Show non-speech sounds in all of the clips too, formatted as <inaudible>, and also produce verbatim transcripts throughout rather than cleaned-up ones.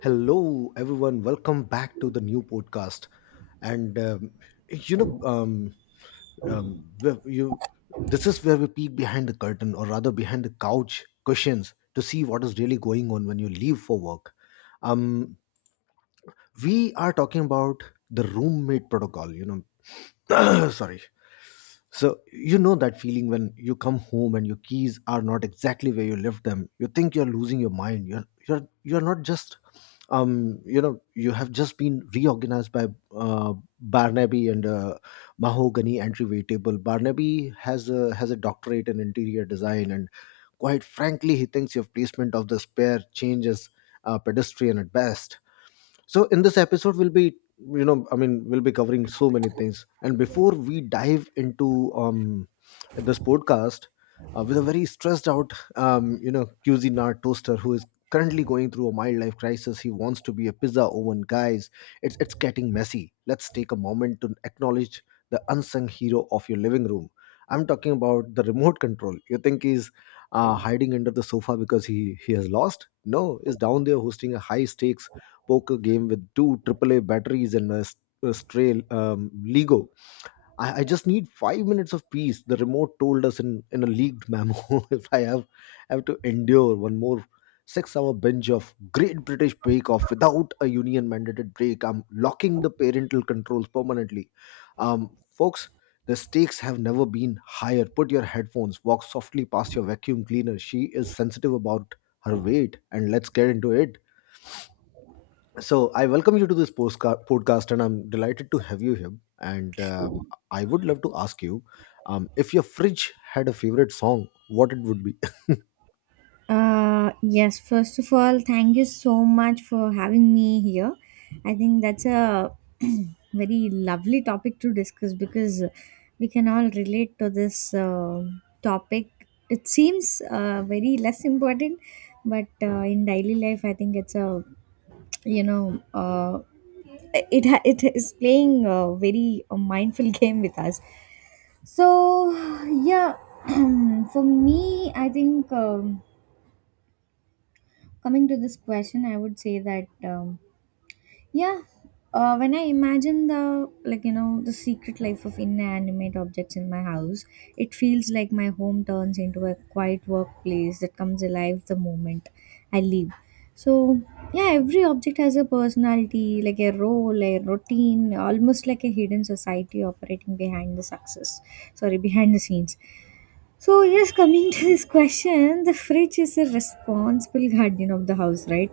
Hello, everyone. Welcome back to the new podcast. And um, you know, um, um, where you this is where we peek behind the curtain, or rather behind the couch cushions, to see what is really going on when you leave for work. Um, we are talking about the roommate protocol. You know, <clears throat> sorry. So you know that feeling when you come home and your keys are not exactly where you left them. You think you're losing your mind. You're you're you're not just um you know you have just been reorganized by uh, Barnaby and uh, mahogany entryway table. Barnaby has a has a doctorate in interior design, and quite frankly he thinks your placement of the spare change is uh, pedestrian at best. So in this episode, we'll be you know I mean we'll be covering so many things. And before we dive into um this podcast uh, with a very stressed out um you know cuisinart toaster who is currently going through a midlife crisis, he wants to be a pizza oven, guys, it's it's getting messy. Let's take a moment to acknowledge the unsung hero of your living room. I'm talking about the remote control. You think he's uh, hiding under the sofa because he he has lost. No, he's down there hosting a high stakes poker game with two triple A batteries and a, s- a stray um, Lego. I, I just need five minutes of peace. The remote told us in, in a leaked memo. <laughs> If I have, have to endure one more six hour binge of Great British Bake Off without a union mandated break, I'm locking the parental controls permanently. Um, folks, the stakes have never been higher. Put your headphones, walk softly past your vacuum cleaner. She is sensitive about her weight. And let's get into it. So I welcome you to this postca- podcast, and I'm delighted to have you here. And um, I would love to ask you, um, if your fridge had a favorite song, what it would be. Uh, yes, first of all, thank you so much for having me here. I think that's a <clears throat> very lovely topic to discuss because we can all relate to this uh, topic. It seems uh, very less important, but uh, in daily life, I think it's a you know uh, it ha- it is playing a very uh, mindful <laughs> game with us. So yeah, <clears throat> for me, I think. Um, Coming to this question, I would say that um, yeah, uh, when I imagine the like you know the secret life of inanimate objects in my house, it feels like my home turns into a quiet workplace that comes alive the moment I leave. So yeah, every object has a personality, like a role, a routine, almost like a hidden society operating behind the success. Sorry, behind the scenes. So, yes, coming to this question, the fridge is a responsible <laughs> guardian of the house, right?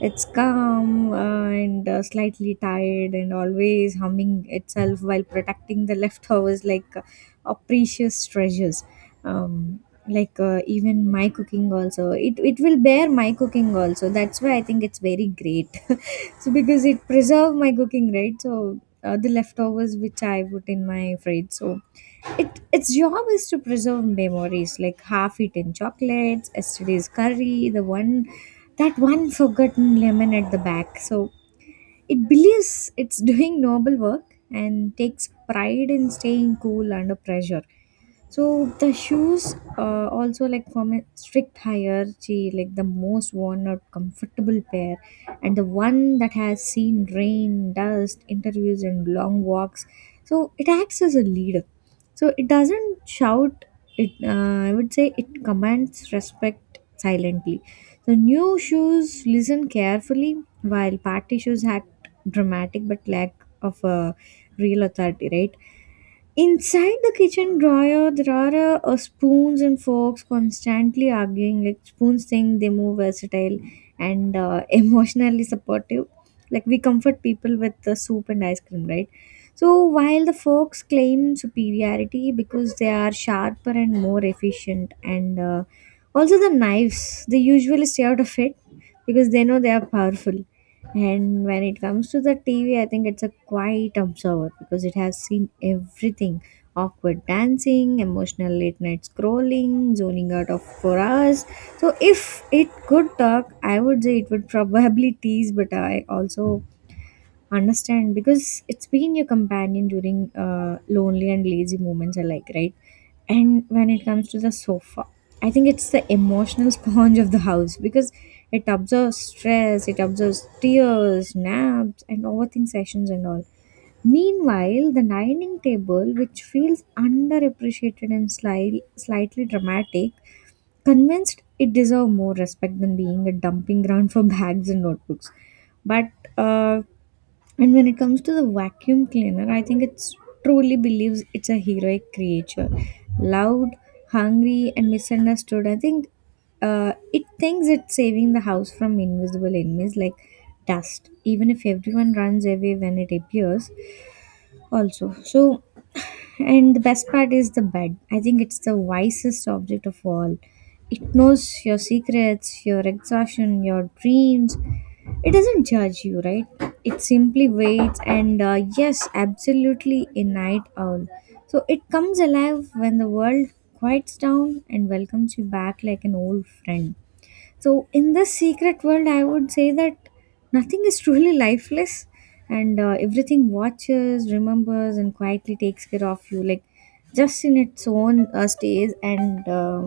It's calm uh, and uh, slightly tired and always humming itself while protecting the leftovers like uh, uh, precious treasures. Um, like uh, Even my cooking also it, it will bear my cooking also, that's why I think it's very great. <laughs> So because it preserve my cooking, right? So uh, the leftovers which I put in my fridge, so it its job is to preserve memories like half eaten chocolates, yesterday's curry, the one that one forgotten lemon at the back. So it believes it's doing noble work and takes pride in staying cool under pressure. So the shoes uh, also like from a strict hierarchy, like the most worn or comfortable pair, and the one that has seen rain, dust, interviews, and long walks. So it acts as a leader. So it doesn't shout. It uh, I would say it commands respect silently. The new shoes listen carefully, while party shoes act dramatic but lack of a real authority, right? Inside the kitchen drawer, there are uh, uh, spoons and forks constantly arguing. Like, spoons think they move versatile and uh, <laughs> emotionally supportive. Like, we comfort people with the soup and ice cream, right? So while the forks claim superiority because they are sharper and more efficient, and uh, also the knives, they usually stay out of it because they know they are powerful. And when it comes to the T V, I think it's a quiet observer because it has seen everything: awkward dancing, emotional late night scrolling, zoning out of four hours. So, if it could talk, I would say it would <laughs> probably tease, but I also understand, because it's been your companion during uh, lonely and lazy moments alike, right? And when it comes to the sofa, I think it's the emotional <laughs> sponge of the house because it absorbs stress, it absorbs tears, naps, and overthink sessions and all. Meanwhile, the dining table, which feels underappreciated and sli- slightly dramatic, convinced it deserved more respect than being a dumping ground for <laughs> bags and notebooks. But uh, and when it comes to the vacuum cleaner, I think it truly believes it's a heroic creature. Loud, hungry, and misunderstood. I think uh, it thinks it's saving the house from invisible enemies like dust. Even if everyone runs away when it appears, also. So, and the best part is the bed. I think it's the wisest object of all. It knows your secrets, your exhaustion, your dreams. It doesn't judge you, right? It simply waits and uh, yes, absolutely a night owl. So it comes alive when the world quiets down and welcomes you back like an old friend. So, in this secret world, I would say that nothing is truly lifeless and uh, everything watches, remembers, and quietly takes care of you, like, just in its own uh, stage and uh,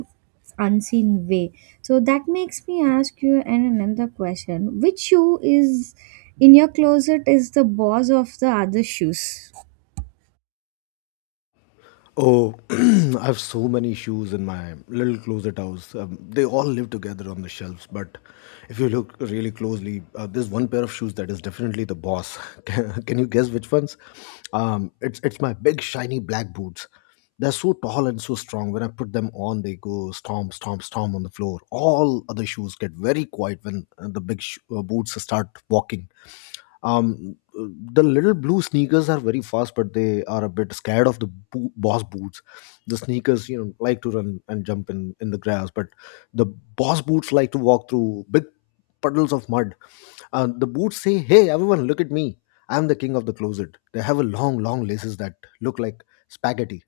unseen way. So, that makes me ask you an another question. Which shoe is in your closet is the boss of the other shoes? Oh, <clears throat> I have so many shoes in my little closet house. Um, they all live together on the shelves. But if you look really closely, uh, there's one pair of shoes that is definitely the boss. <laughs> Can, can you guess which ones? Um, it's it's my big shiny black boots. They're so tall and so strong. When I put them on, they go stomp, stomp, stomp on the floor. All other shoes get very quiet when uh, the big sh- uh, boots start walking. Um the little blue sneakers are very fast, but they are a bit scared of the bo- boss boots. The sneakers, you know, like to run and jump in in the grass, but the boss boots like to walk through big puddles of mud. Uh, the boots say, "Hey, everyone, look at me. I'm the king of the closet." They have a long long laces that look like spaghetti.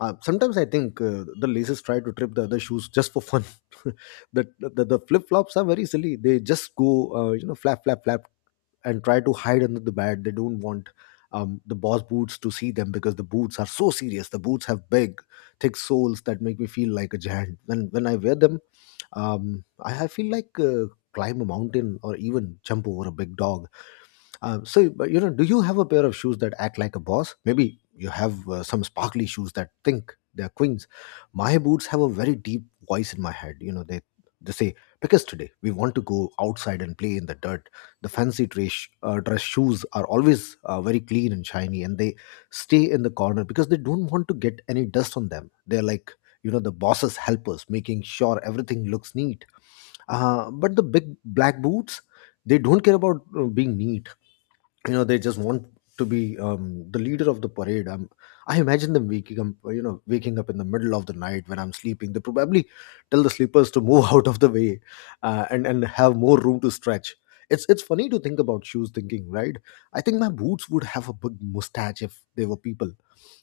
uh, Sometimes I think uh, the laces try to trip the other shoes just for fun. <laughs> the, the, the flip-flops are very silly. They just go, uh, you know flap flap flap, and try to hide under the bed. They don't want um, the boss boots to see them because the boots are so serious. The boots have big, thick soles that make me feel like a giant. When when I wear them, um, I, I feel like uh, climb a mountain, or even jump over a big dog. Um, so, but you know, do you have a pair of shoes that act like a boss? Maybe you have uh, some sparkly shoes that think they're queens. My boots have a very deep voice in my head. You know, they they say, "Pick us today. We want to go outside and play in the dirt." The fancy dress uh, dress shoes are always uh, very clean and shiny, and they stay in the corner because they don't want to get any dust on them. They're like, you know, the boss's helpers, making sure everything looks neat. Uh, but the big black boots, they don't care about uh, being neat. You know, they just want to be um, the leader of the parade. i'm I imagine them waking up, you know, waking up in the middle of the night when I'm sleeping. They probably tell the sleepers to move <laughs> out of the way uh, and and have more room to stretch. It's it's funny to think about shoes thinking, right? I think my boots would have a big mustache if they were people.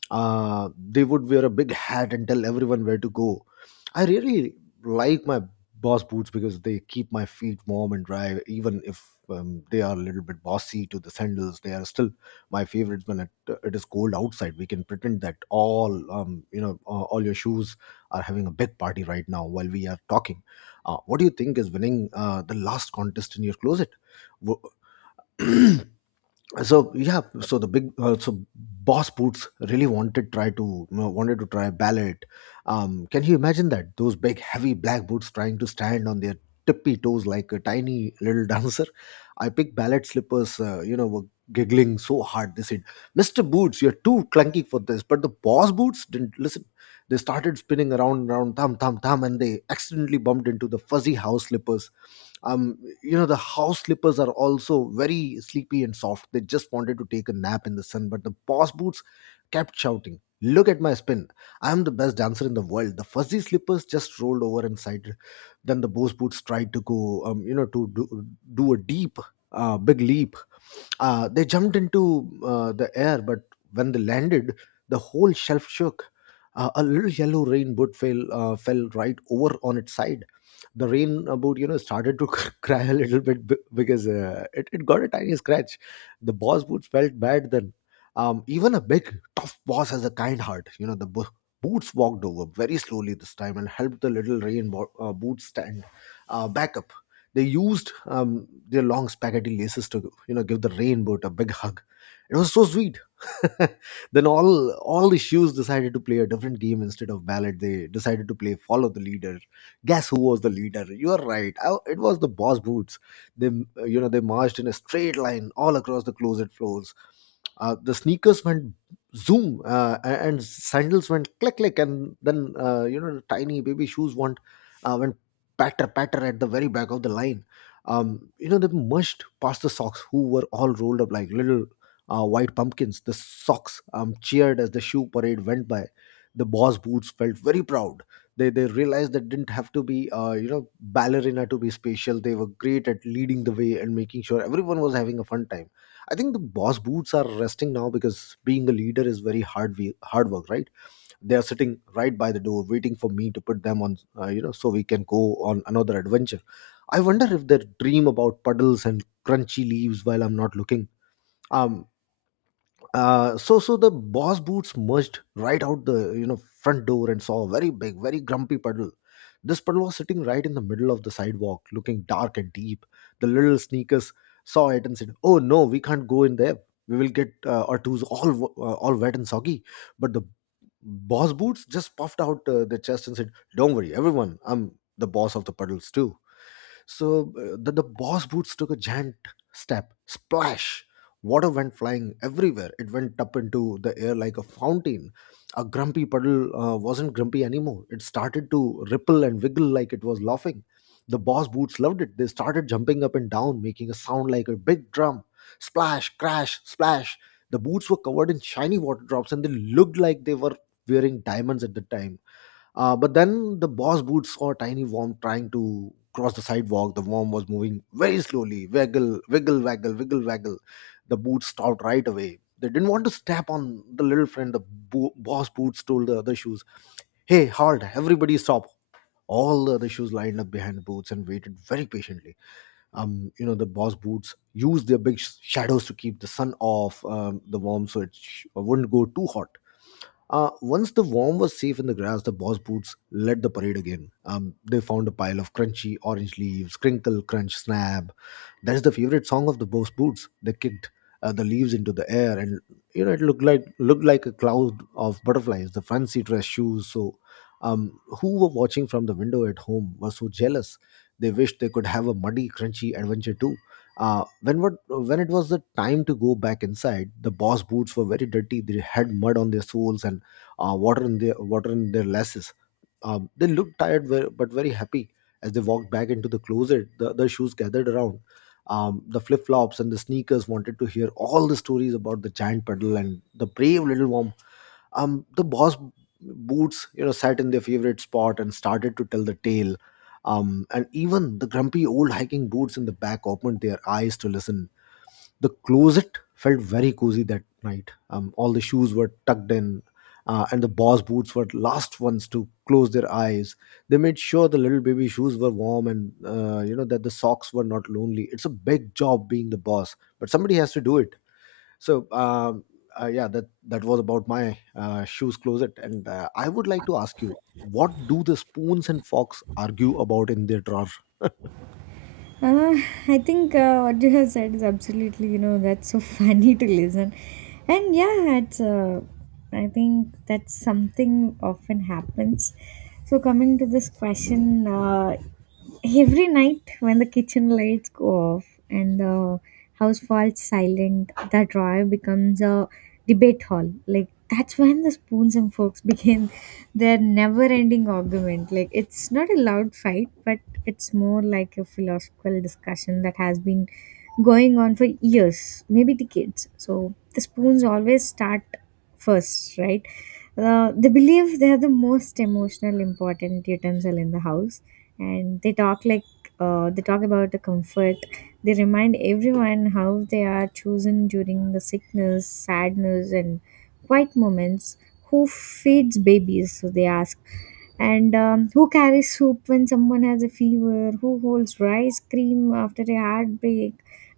uh, They would wear a big hat and tell everyone where to go. I really like my boss boots because they keep my feet warm and dry, even if um, they are a little bit bossy to the sandals. They are still my favorites when it, it is cold outside. We can pretend that all um, you know, uh, all your shoes are having a big party right now while we are talking. Uh, what do you think is winning uh, the last contest in your closet? Wo- <clears throat> so yeah so the big uh, so boss boots really wanted try to, you know, wanted to try ballet. Um can you imagine that? Those big heavy black boots trying to stand on their tippy toes like a tiny little <laughs> dancer. I picked ballet slippers, uh, you know were giggling so hard. They said, "Mr. Boots, you're too clunky for this." But the boss boots didn't listen. They started spinning around around, thumb thumb thumb, and they accidentally bumped into the fuzzy house slippers. um you know, the house slippers are also very sleepy and soft. They just wanted to take a nap in the sun, but the boss boots kept shouting, "Look at my spin. I am the best dancer in the world." The fuzzy slippers just rolled over and sighed. Then the boss boots tried to go, um, you know to do, do a deep uh, big leap. Uh, they jumped into uh, the air, but when they landed, the whole shelf shook. Uh, a little yellow rain boot fell, uh, fell right over on its side. The rain uh, boot, you know, started to <laughs> cry a little bit b- because uh, it, it got a tiny scratch. The boss boots felt bad then. Um, even a big, tough boss has a kind heart. You know, the bo- boots walked over very slowly this time and helped the little rain bo- uh, boot stand uh, back up. They used um, their long spaghetti laces to, you know, give the rainboat a big hug. It was so sweet. <laughs> Then all all the shoes decided to play a different game instead of ballad. They decided to play follow the leader. Guess who was the leader? You are right. I, it was the boss boots. They uh, you know They marched in a straight line all across the closet floors. Uh, the sneakers went zoom, uh, and sandals went click click, and then, uh, you know the tiny baby shoes went uh, went patter patter at the very back of the line. Um, you know, they mushed past the socks, who were all rolled up like little uh, white pumpkins. The socks um, cheered as the shoe parade went by. The boss boots felt very proud. They, they realized they didn't have to be, uh, you know, ballerina to be special. They were great at leading the way and making sure everyone was having a fun time. I think the boss boots are resting now, because being a leader is very hard, we- hard work, right? They are sitting right by the door waiting for me to put them on, uh, you know so we can go on another adventure. I wonder if they dream about puddles and crunchy leaves while I'm not looking. Um uh, so so the boss boots merged right out the, you know front door, and saw a very big very grumpy puddle. This puddle was sitting right in the middle of the sidewalk, looking dark and deep. The little sneakers saw it and said, "Oh no, we can't go in there. We will get uh, our toes all w- uh, all wet and soggy." But the boss boots just puffed out uh, their chest and said, "Don't worry, everyone. I'm the boss of the puddles too." So uh, the, the boss boots took a giant step. Splash! Water went flying everywhere. It went up into the air like a fountain. A grumpy puddle uh, wasn't grumpy anymore. It started to ripple and wiggle like it was laughing. The boss boots loved it. They started jumping up and down, making a sound like a big drum. Splash, crash, splash. The boots were covered in shiny water drops, and they looked like they were wearing diamonds at the time. Uh, but then the boss boot saw a tiny worm trying to cross the sidewalk. The worm was moving very slowly. Waggle, wiggle, waggle, wiggle, waggle. The boots stopped right away. They didn't want to step on the little friend. The bo- boss boots told the other shoes, "Hey, halt, everybody stop." All the other shoes lined up behind the boots and waited very patiently. Um, you know, the boss boots used their big sh- shadows to keep the sun off um, the worm so it sh- wouldn't go too hot. Uh, once the worm was safe in the grass, the boss boots led the parade again. Um, they found a pile of crunchy orange leaves, crinkle, crunch, snap, that's the favorite song of the Boss Boots. They kicked uh, the leaves into the air, and you know it looked like looked like a cloud of butterflies. The fancy dress shoes, So, um, who were watching from the window at home, were so jealous. They wished they could have a muddy, crunchy adventure too. Uh, when what when it was the time to go back inside, the boss boots were very dirty. They had mud on their soles and uh, water in their water in their laces. Um, they looked tired ve- but very happy as they walked back into the closet. The, the shoes gathered around. Um, the flip flops and the sneakers wanted to hear all the stories about the giant puddle and the brave little worm. Um, the boss boots, you know, sat in their favorite spot and started to tell the tale. Um, and even the grumpy old hiking boots in the back opened their eyes to listen. The closet felt very cozy that night. Um, all the shoes were tucked in, uh, and the boss boots were last ones to close their eyes. They made sure the little baby shoes were warm, and uh, you know that the socks were not lonely. It's a big job being the boss, but somebody has to do it. So um, uh, yeah, that that was about my uh, shoes closet, and uh, I would like to ask you, what do the spoons and forks argue about in their drawer? <laughs> Uh, I think uh, what you have said is absolutely, you know, that's so <laughs> funny to listen. And yeah, it's, uh, I think that's something often happens. So, coming to this question, uh, every night when the kitchen lights go off and the house falls silent, the drawer becomes a debate hall. Like, that's when the spoons and forks <laughs> begin their never ending argument. Like, it's not a loud fight, but it's more like a philosophical discussion that has been going on for years, maybe decades. So the spoons always start first, right? Uh, they believe they are the most emotional, important utensil in the house, and they talk like uh, they talk about the comfort. They remind everyone how they are chosen during the sickness, sadness, and quiet moments. Who feeds babies, so they ask, and um, who carries soup when someone has a fever, who holds rice cream after a heartbreak.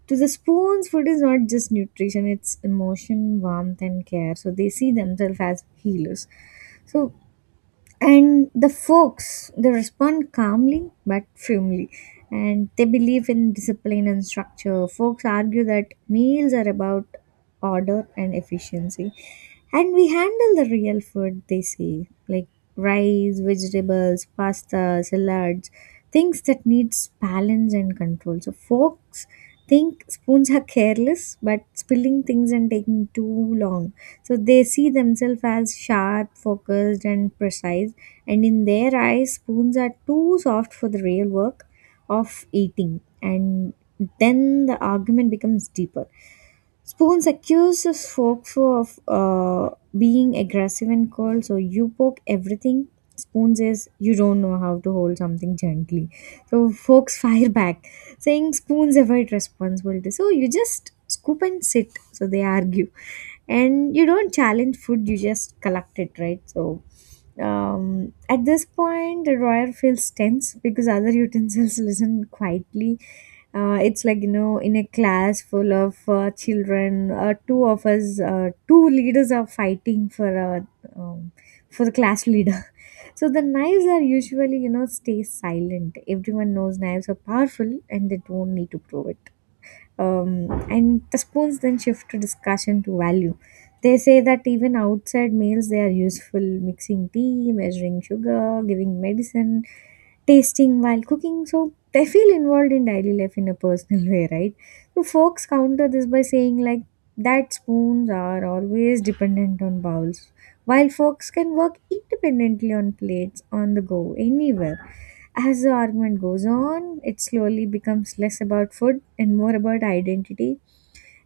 To the spoons, food is not just nutrition, it's emotion, warmth, and care. So they see themselves as healers. So, and the folks, they respond calmly but firmly, and they believe in discipline and structure. Folks argue that meals are about order and efficiency, and we handle the real food, they say, like rice, vegetables, pasta, salads, things that needs balance and control. So folks think spoons are careless, but spilling things and taking too long. So they see themselves as sharp, focused, and precise. And in their eyes, spoons are too soft for the real work of eating. And then the argument becomes deeper. Spoons accuses folk for of uh, being aggressive and cold, so you poke everything. Spoon says you don't know how to hold something gently. So forks <laughs> fire back, saying spoons avoid responsibility. So you just scoop and sit. So they argue, and you don't challenge food. You just collect it, right? So um, at this point, the drawer feels tense because other utensils <laughs> listen quietly. Uh, it's like, you know, in a class full of uh, children, uh, two of us uh, two leaders are fighting for uh, um, for the class leader. <laughs> So the knives are usually, you know, stay silent. Everyone knows knives are powerful and they don't need to prove it. Um, and the spoons then shift to discussion to value. They say that even outside meals they are useful: mixing tea, measuring sugar, giving medicine, tasting while cooking. So they feel involved in daily life in a personal <laughs> way, right? So folks counter this by saying like that spoons are always dependent on bowls, while forks can work independently on plates, on the go anywhere. As the argument goes on, it slowly becomes less about food and more about identity.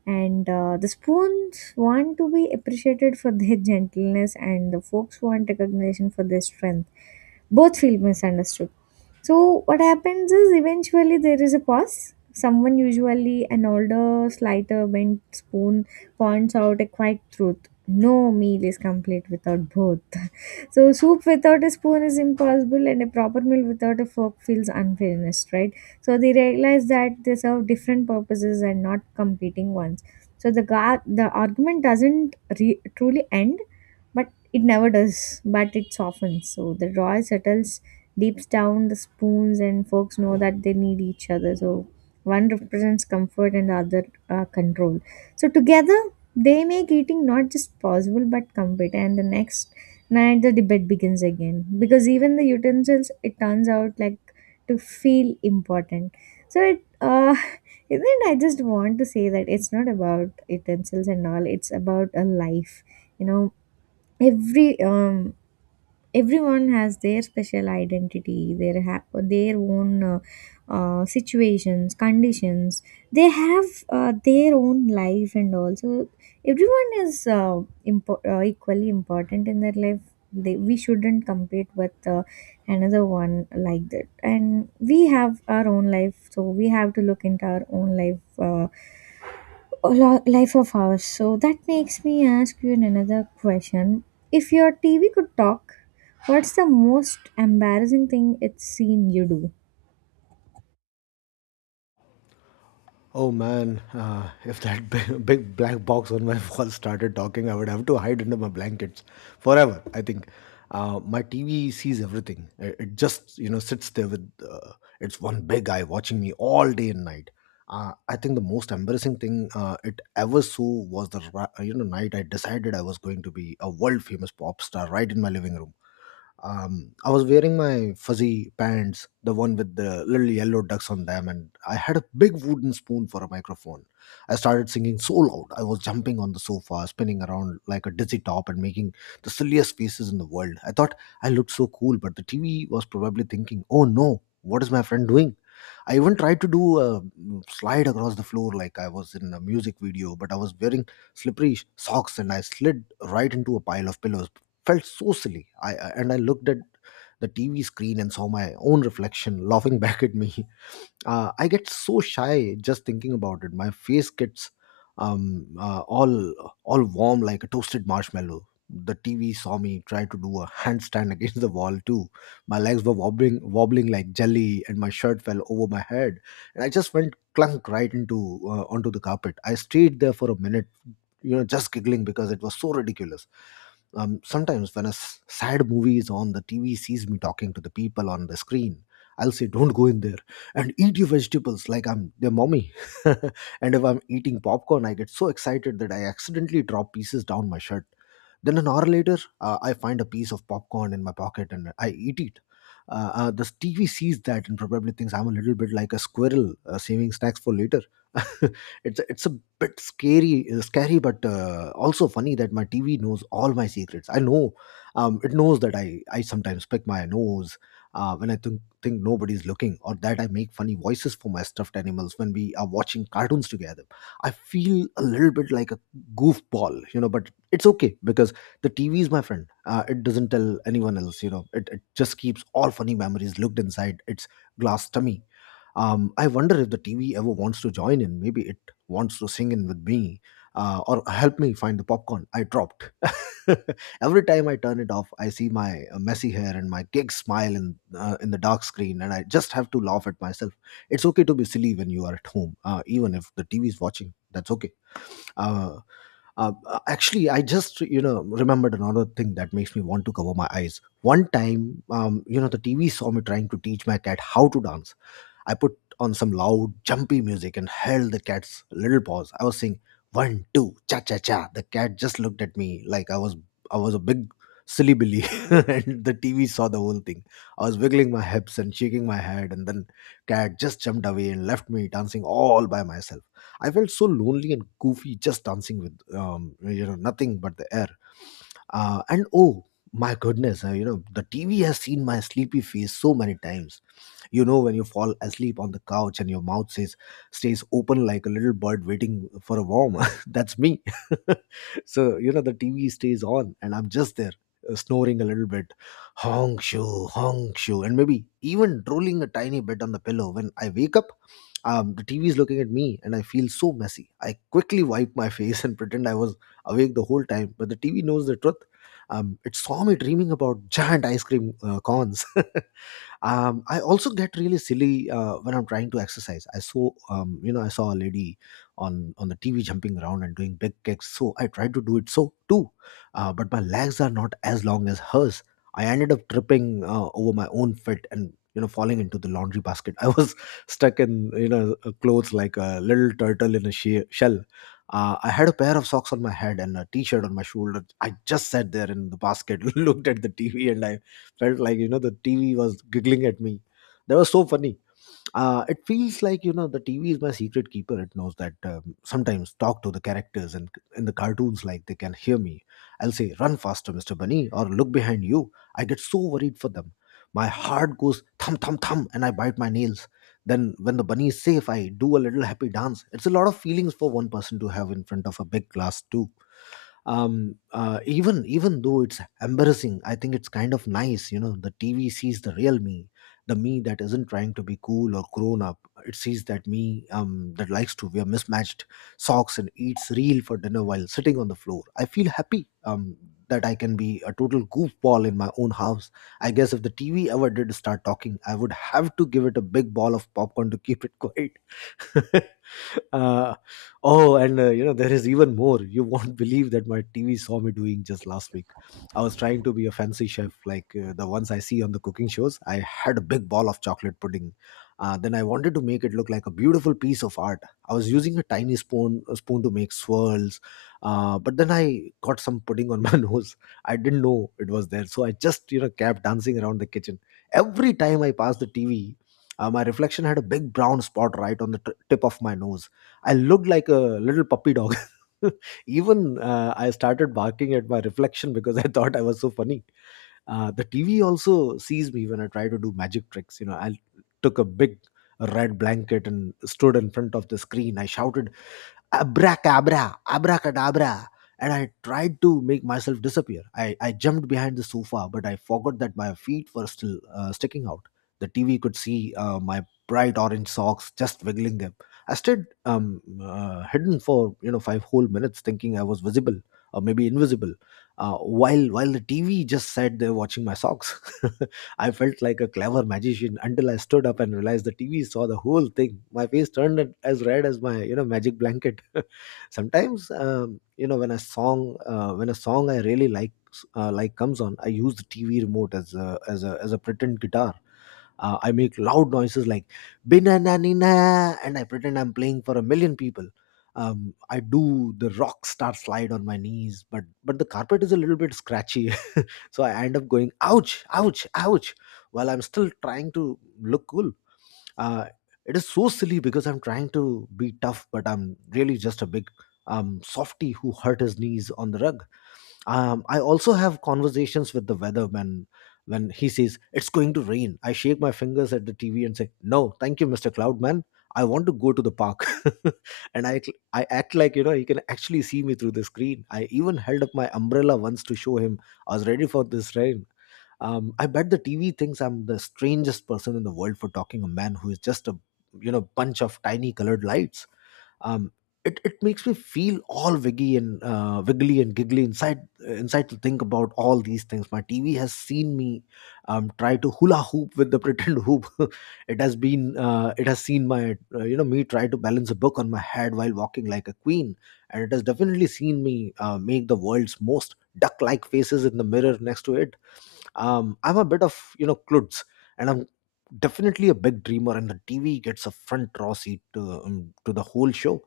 And uh, the spoons want to be appreciated for their <laughs> gentleness, and the folks want recognition for their strength. Both feel misunderstood. So what happens is eventually there is a pause. Someone, usually an older, slighter bent spoon, points out a quiet truth. No meal is complete without both. <laughs> So soup without a spoon is impossible and a proper meal without a fork feels unfinished, right? So they realize that they serve different purposes and not competing ones. So the gar- the argument doesn't re- truly end, but it never does, but it softens. So the joy settles deep down. The spoons and forks know that they need each other. So one represents comfort and the other uh, control. So together they make eating not just possible but complete. And the next night, the debate begins again, because even the utensils, it turns out, like to feel important. So it uh <laughs> isn't it? I just want to say that it's not about utensils and all, it's about a life, you know. Every um everyone has their special identity, their ha- their own uh, uh, situations, conditions. They have uh, their own life. And also everyone is uh, impo- uh, equally important in their life. They, we shouldn't compete with uh, another one like that, and we have our own life, so we have to look into our own life, uh, a lo- life of ours. So that makes me ask you another question. If your T V could talk, what's the most embarrassing thing it's seen you do? Oh man, uh, if that big, <laughs> big black box on my wall started talking, I would have to hide under my blankets forever. I think uh, my T V sees everything. It, it just you know sits there with uh, its one big eye watching me all day and night. Uh, I think the most embarrassing thing uh, it ever saw was the ra- you know night I decided I was going to be a world famous pop star right in my living room. um, I was wearing my fuzzy pants, the one with the little yellow ducks on them, and I had a big wooden spoon for a microphone. I started singing so loud, I was jumping on the sofa, spinning around like a dizzy top, and making the silliest faces in the world. I thought I looked so cool, but the T V was probably thinking, "Oh no, what is my friend doing?" I even tried to do a mm, slide across the floor like I was in a music video, but I was wearing slippery sh- socks and I slid right into a pile of pillows. Felt so silly. I I- and I looked at the T V screen and saw my own reflection laughing <laughs> back at me. uh, I get so shy just thinking about it. My face gets um, uh, all all warm like a toasted marshmallow. The T V saw me try to do a handstand <laughs> against the wall too. My legs were wobbling, wobbling like jelly, and my shirt fell over my head. And I just went clunk right into uh, onto the carpet. I stayed there for a minute, you know, just giggling because it was so ridiculous. Um, sometimes when a s- sad movie is on, the T V sees me talking to the people on the screen. I'll say, "Don't go in there," and "eat your vegetables," like I'm their mommy. <laughs> And if I'm eating popcorn, I get so excited that I accidentally drop pieces down my shirt. Then an hour later, uh, I find a piece of popcorn in my pocket and I eat it. Uh, uh, the T V sees that and probably thinks I'm a little bit like a squirrel uh, saving snacks for later. <laughs> it's it's a bit scary, uh, scary, but uh, also funny that my T V knows all my secrets. I know um, it knows that I I sometimes pick my nose uh, when I think think nobody's looking, or that I make funny voices for my stuffed animals when we are watching cartoons together. I feel a little bit like a goofball, you know but it's okay because the TV is my friend. Uh, it doesn't tell anyone else. you know it, it just keeps all funny memories locked inside its glass tummy. um, I wonder if the TV ever wants to join in. Maybe it wants to sing in with me uh, or help me find the popcorn I dropped. <laughs> Every time I turn it off, I see my uh, messy hair and my gig smile in uh, in the dark screen, and I just have to laugh at myself. It's okay to be silly when you are at home, uh, even if the TV is watching. That's okay. uh, uh, Actually, I just you know remembered another thing that makes me want to cover my eyes. One time, um, you know the TV saw me trying to teach my cat how to dance. I put on some loud, jumpy music and held the cat's little paws. I was saying, "One, two, cha cha cha." The cat just looked at me like I was I was a big silly billy. <laughs> And the T V saw the whole thing. I was wiggling my hips and shaking my head, and then cat just jumped away and left me dancing all by myself. I felt so lonely and goofy, just dancing with um, you know nothing but the air. Uh, and oh my goodness, uh, you know the T V has seen my sleepy face so many times. You know, when you fall asleep on the couch and your mouth says, stays open like a little bird waiting for a worm. <laughs> That's me. <laughs> So, you know, the T V stays on and I'm just there. uh, Snoring a little bit, honk shoo, honk shoo, and maybe even drooling a tiny bit on the pillow. When I wake up, um, the T V is looking at me and I feel so messy. I quickly wipe my <laughs> face and pretend I was awake the whole time, but the T V knows the truth. Um, it saw me dreaming about giant ice cream uh, cones. <laughs> um, I also get really silly uh, when I'm trying to exercise. I saw um, you know I saw a lady on on the TV jumping around and doing big kicks, so I tried to do it so too. Uh, but my legs are not as long as hers. I ended up tripping uh, over my own foot and you know falling into the laundry basket. I was <laughs> stuck in you know uh, clothes like a little turtle in a she- shell. uh, I had a pair of socks on my head and a t-shirt on my shoulder. I just sat there in the basket, <laughs> looked at the T V, and I felt like you know the TV was giggling at me. That was so funny. Uh, it feels like you know the T V is my secret keeper. It knows that, um, sometimes talk to the characters and in the cartoons like they can hear me. I'll say, "Run faster, Mister Bunny," or "Look behind you." I get so worried for them. My heart goes thump thump thump, and I bite my nails. Then, when the bunny is safe, I do a little happy dance. It's a lot of feelings for one person to have in front of a big class too. Um uh, even even though it's embarrassing, I think it's kind of nice. You know the TV sees the real me, the me that isn't trying to be cool or grown up. It sees that me, um that likes to wear mismatched socks and eats real for dinner while sitting on the floor. I feel happy um that I can be a total goofball in my own house. I guess if the TV ever did start talking, I would have to give it a big ball of popcorn to <laughs> keep it quiet. <laughs> uh, oh, and uh, you know, there is even more. You won't believe that my T V saw me doing just last week. I was trying to be a fancy chef like uh, the ones I see on the cooking shows. I had a big ball of chocolate pudding. Uh, then I wanted to make it look like a beautiful piece of art. I was using a tiny spoon a spoon to make swirls, uh, but then I got some pudding on <laughs> my nose. I didn't know it was there, so I just you know kept dancing around the kitchen. Every time I passed the T V, uh, my reflection had a big brown spot right on the t- tip of my nose. I looked like a little puppy dog. <laughs> Even uh, I started barking at my reflection because <laughs> I thought I was so funny. Uh, the T V also sees me when I try to do magic tricks. You know, I took a big red blanket and stood in front of the screen. I shouted, abracabra, abracadabra. And I tried to make myself disappear. I, I jumped behind the sofa, but I forgot that my feet were still uh, sticking out. The T V could see uh, my bright orange socks just wiggling them. I stayed um, uh, hidden for you know five whole minutes, thinking I was visible or maybe invisible, uh, while while the T V just said they're watching my socks. <laughs> I felt like a clever magician until I stood up and realized the T V saw the whole thing. My face turned it as red as my you know magic blanket. <laughs> Sometimes um, you know when a song uh, when a song I really like uh, like comes on, I use the T V remote as a as a as a pretend guitar. Uh, I make loud noises like "Binanina" and I pretend I'm playing for a million people. Um, I do the rock star slide on my knees, but but the carpet is a little bit scratchy. So I end up going, ouch, ouch, ouch, while I'm still trying to look cool. Uh, it is so silly because I'm trying to be tough, but I'm really just a big um, softy who hurt his knees on the rug. Um, I also have conversations with the weatherman when he says, it's going to rain. I shake my fingers at the T V and say, no, thank you, mister Cloudman. I want to go to the park. <laughs> and I, I act like, you know, he can actually see me through the screen. I even held up my umbrella once to show him I was ready for this rain. Um, I bet the T V thinks I'm the strangest person in the world for talking a man who is just a you know bunch of tiny colored lights. Um, it it makes me feel all wiggy and uh, wiggly and giggly inside inside to think about all these things. My T V has seen me um, try to hula hoop with the pretend hoop. <laughs> it has been uh, it has seen my uh, you know me try to balance a book on my head while walking like a queen, and it has definitely seen me uh, make the world's most duck like faces in the mirror next to it. Um, I'm a bit of you know klutz, and I'm definitely a big dreamer, and the TV gets a front row seat to, um, to the whole show.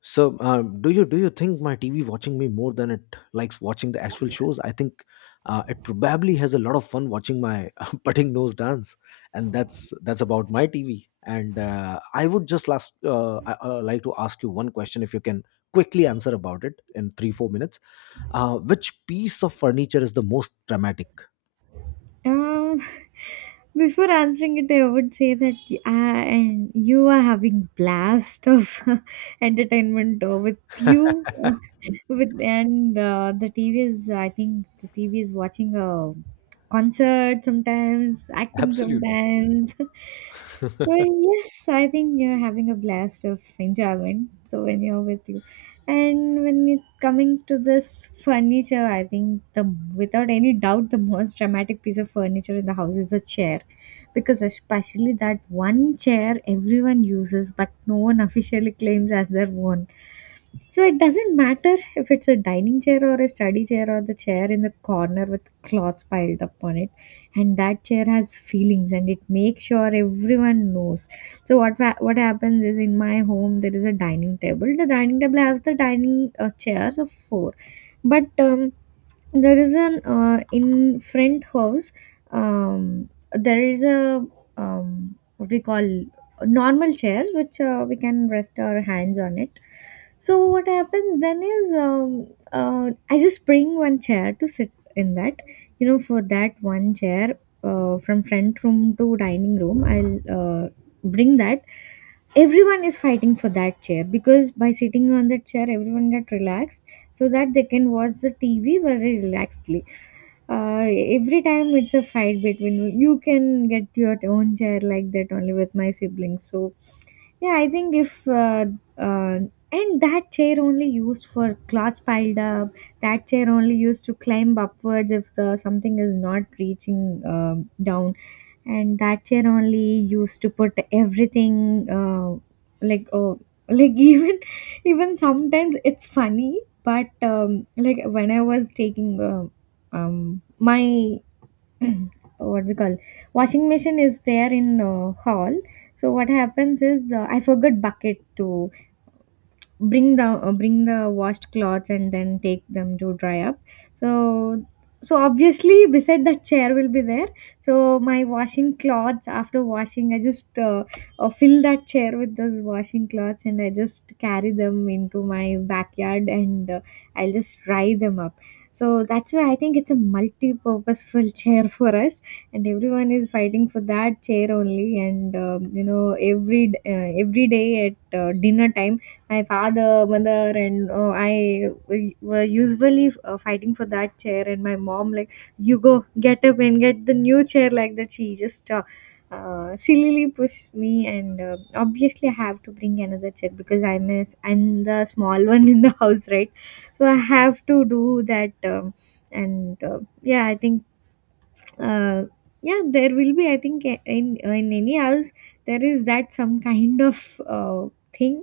So um, do you do you think my TV watching me more than it likes watching the actual shows? I think uh, it probably has a lot of fun watching my <laughs> putting nose dance. And that's that's about my TV, and uh, I would just last uh, I, uh, like to ask you one question if you can quickly answer about it in three four minutes uh, which piece of furniture is the most dramatic? Um, <laughs> Before answering it, I would say that y- I- and you are having blast of <laughs> entertainment uh, with you, <laughs> uh, with and uh, the T V is. I think the T V is watching a concert sometimes, acting Absolutely. sometimes. <laughs> So yes, I think you're having a blast of enjoyment. So when you're with you. And when it comes to this furniture, I think the without any doubt the most dramatic piece of furniture in the house is the chair, because especially that one chair everyone uses but no one <laughs> officially claims as their own. So it doesn't matter if it's a dining chair or a study chair or the chair in the corner with cloths piled up on it. And that chair has feelings and it makes sure everyone knows. So what wa- what happens is, in my home there is a dining table. The dining table has the dining uh, chairs of four, but um, there is an uh, in front house, um, there is a um, what we call normal chairs which uh, we can rest our hands on it. So what happens then is, um, uh, I just bring one chair to sit in that, you know, for that one chair uh, from front room to dining room, I'll uh, bring that. Everyone is fighting for that chair because by sitting on that chair everyone get relaxed so that they can watch the T V very relaxedly. Uh, every time it's a fight between you can get your own chair, like that only with my siblings. So yeah, I think if uh, uh, and that chair only used for clothes piled up. That chair only used to climb upwards if the something is not reaching um down, and that chair only used to put everything uh, like, oh, like, <laughs> even, even sometimes it's funny, but um, like when I was taking, um, um my <clears throat> what we call, washing machine is there in uh, hall. So what happens is, uh, I forgot bucket to bring the uh, bring the washed clothes and then take them to dry up. So so obviously <laughs> beside the chair will be there. So my washing clothes after washing, I just uh, uh, fill that chair with those washing clothes and I just carry them into my backyard and uh, I'll just dry them up. So that's why I think it's a multi-purposeful <laughs> chair for us. And everyone is fighting for that chair only. And um, you know, every d- uh, every day at uh, dinner time, my father, mother, and uh, I w- were usually uh, fighting for that chair. And my mom, like, "You go get up and get the new chair," like that. She just uh, uh, sillily pushed me, and uh, obviously I have to bring another chair because I'm a, I'm the small one in the <laughs> house, right? So I have to do that. Um, and uh, yeah, I think uh, yeah, there will be, I think, a- in in any house there is that some kind of uh, thing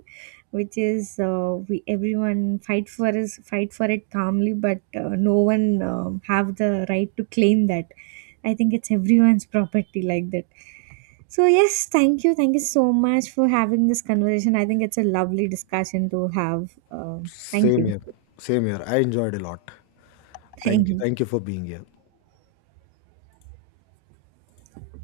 which is, uh, we everyone fight for, is fight for it calmly, but uh, no one um have the right to claim that. I think it's everyone's property like that. So yes, thank you, thank you so much for having this conversation. I think it's a lovely discussion to have. Um thank Same you. here. Same here. I enjoyed a lot. <laughs> Thank you. Thank Thank you. you for being here.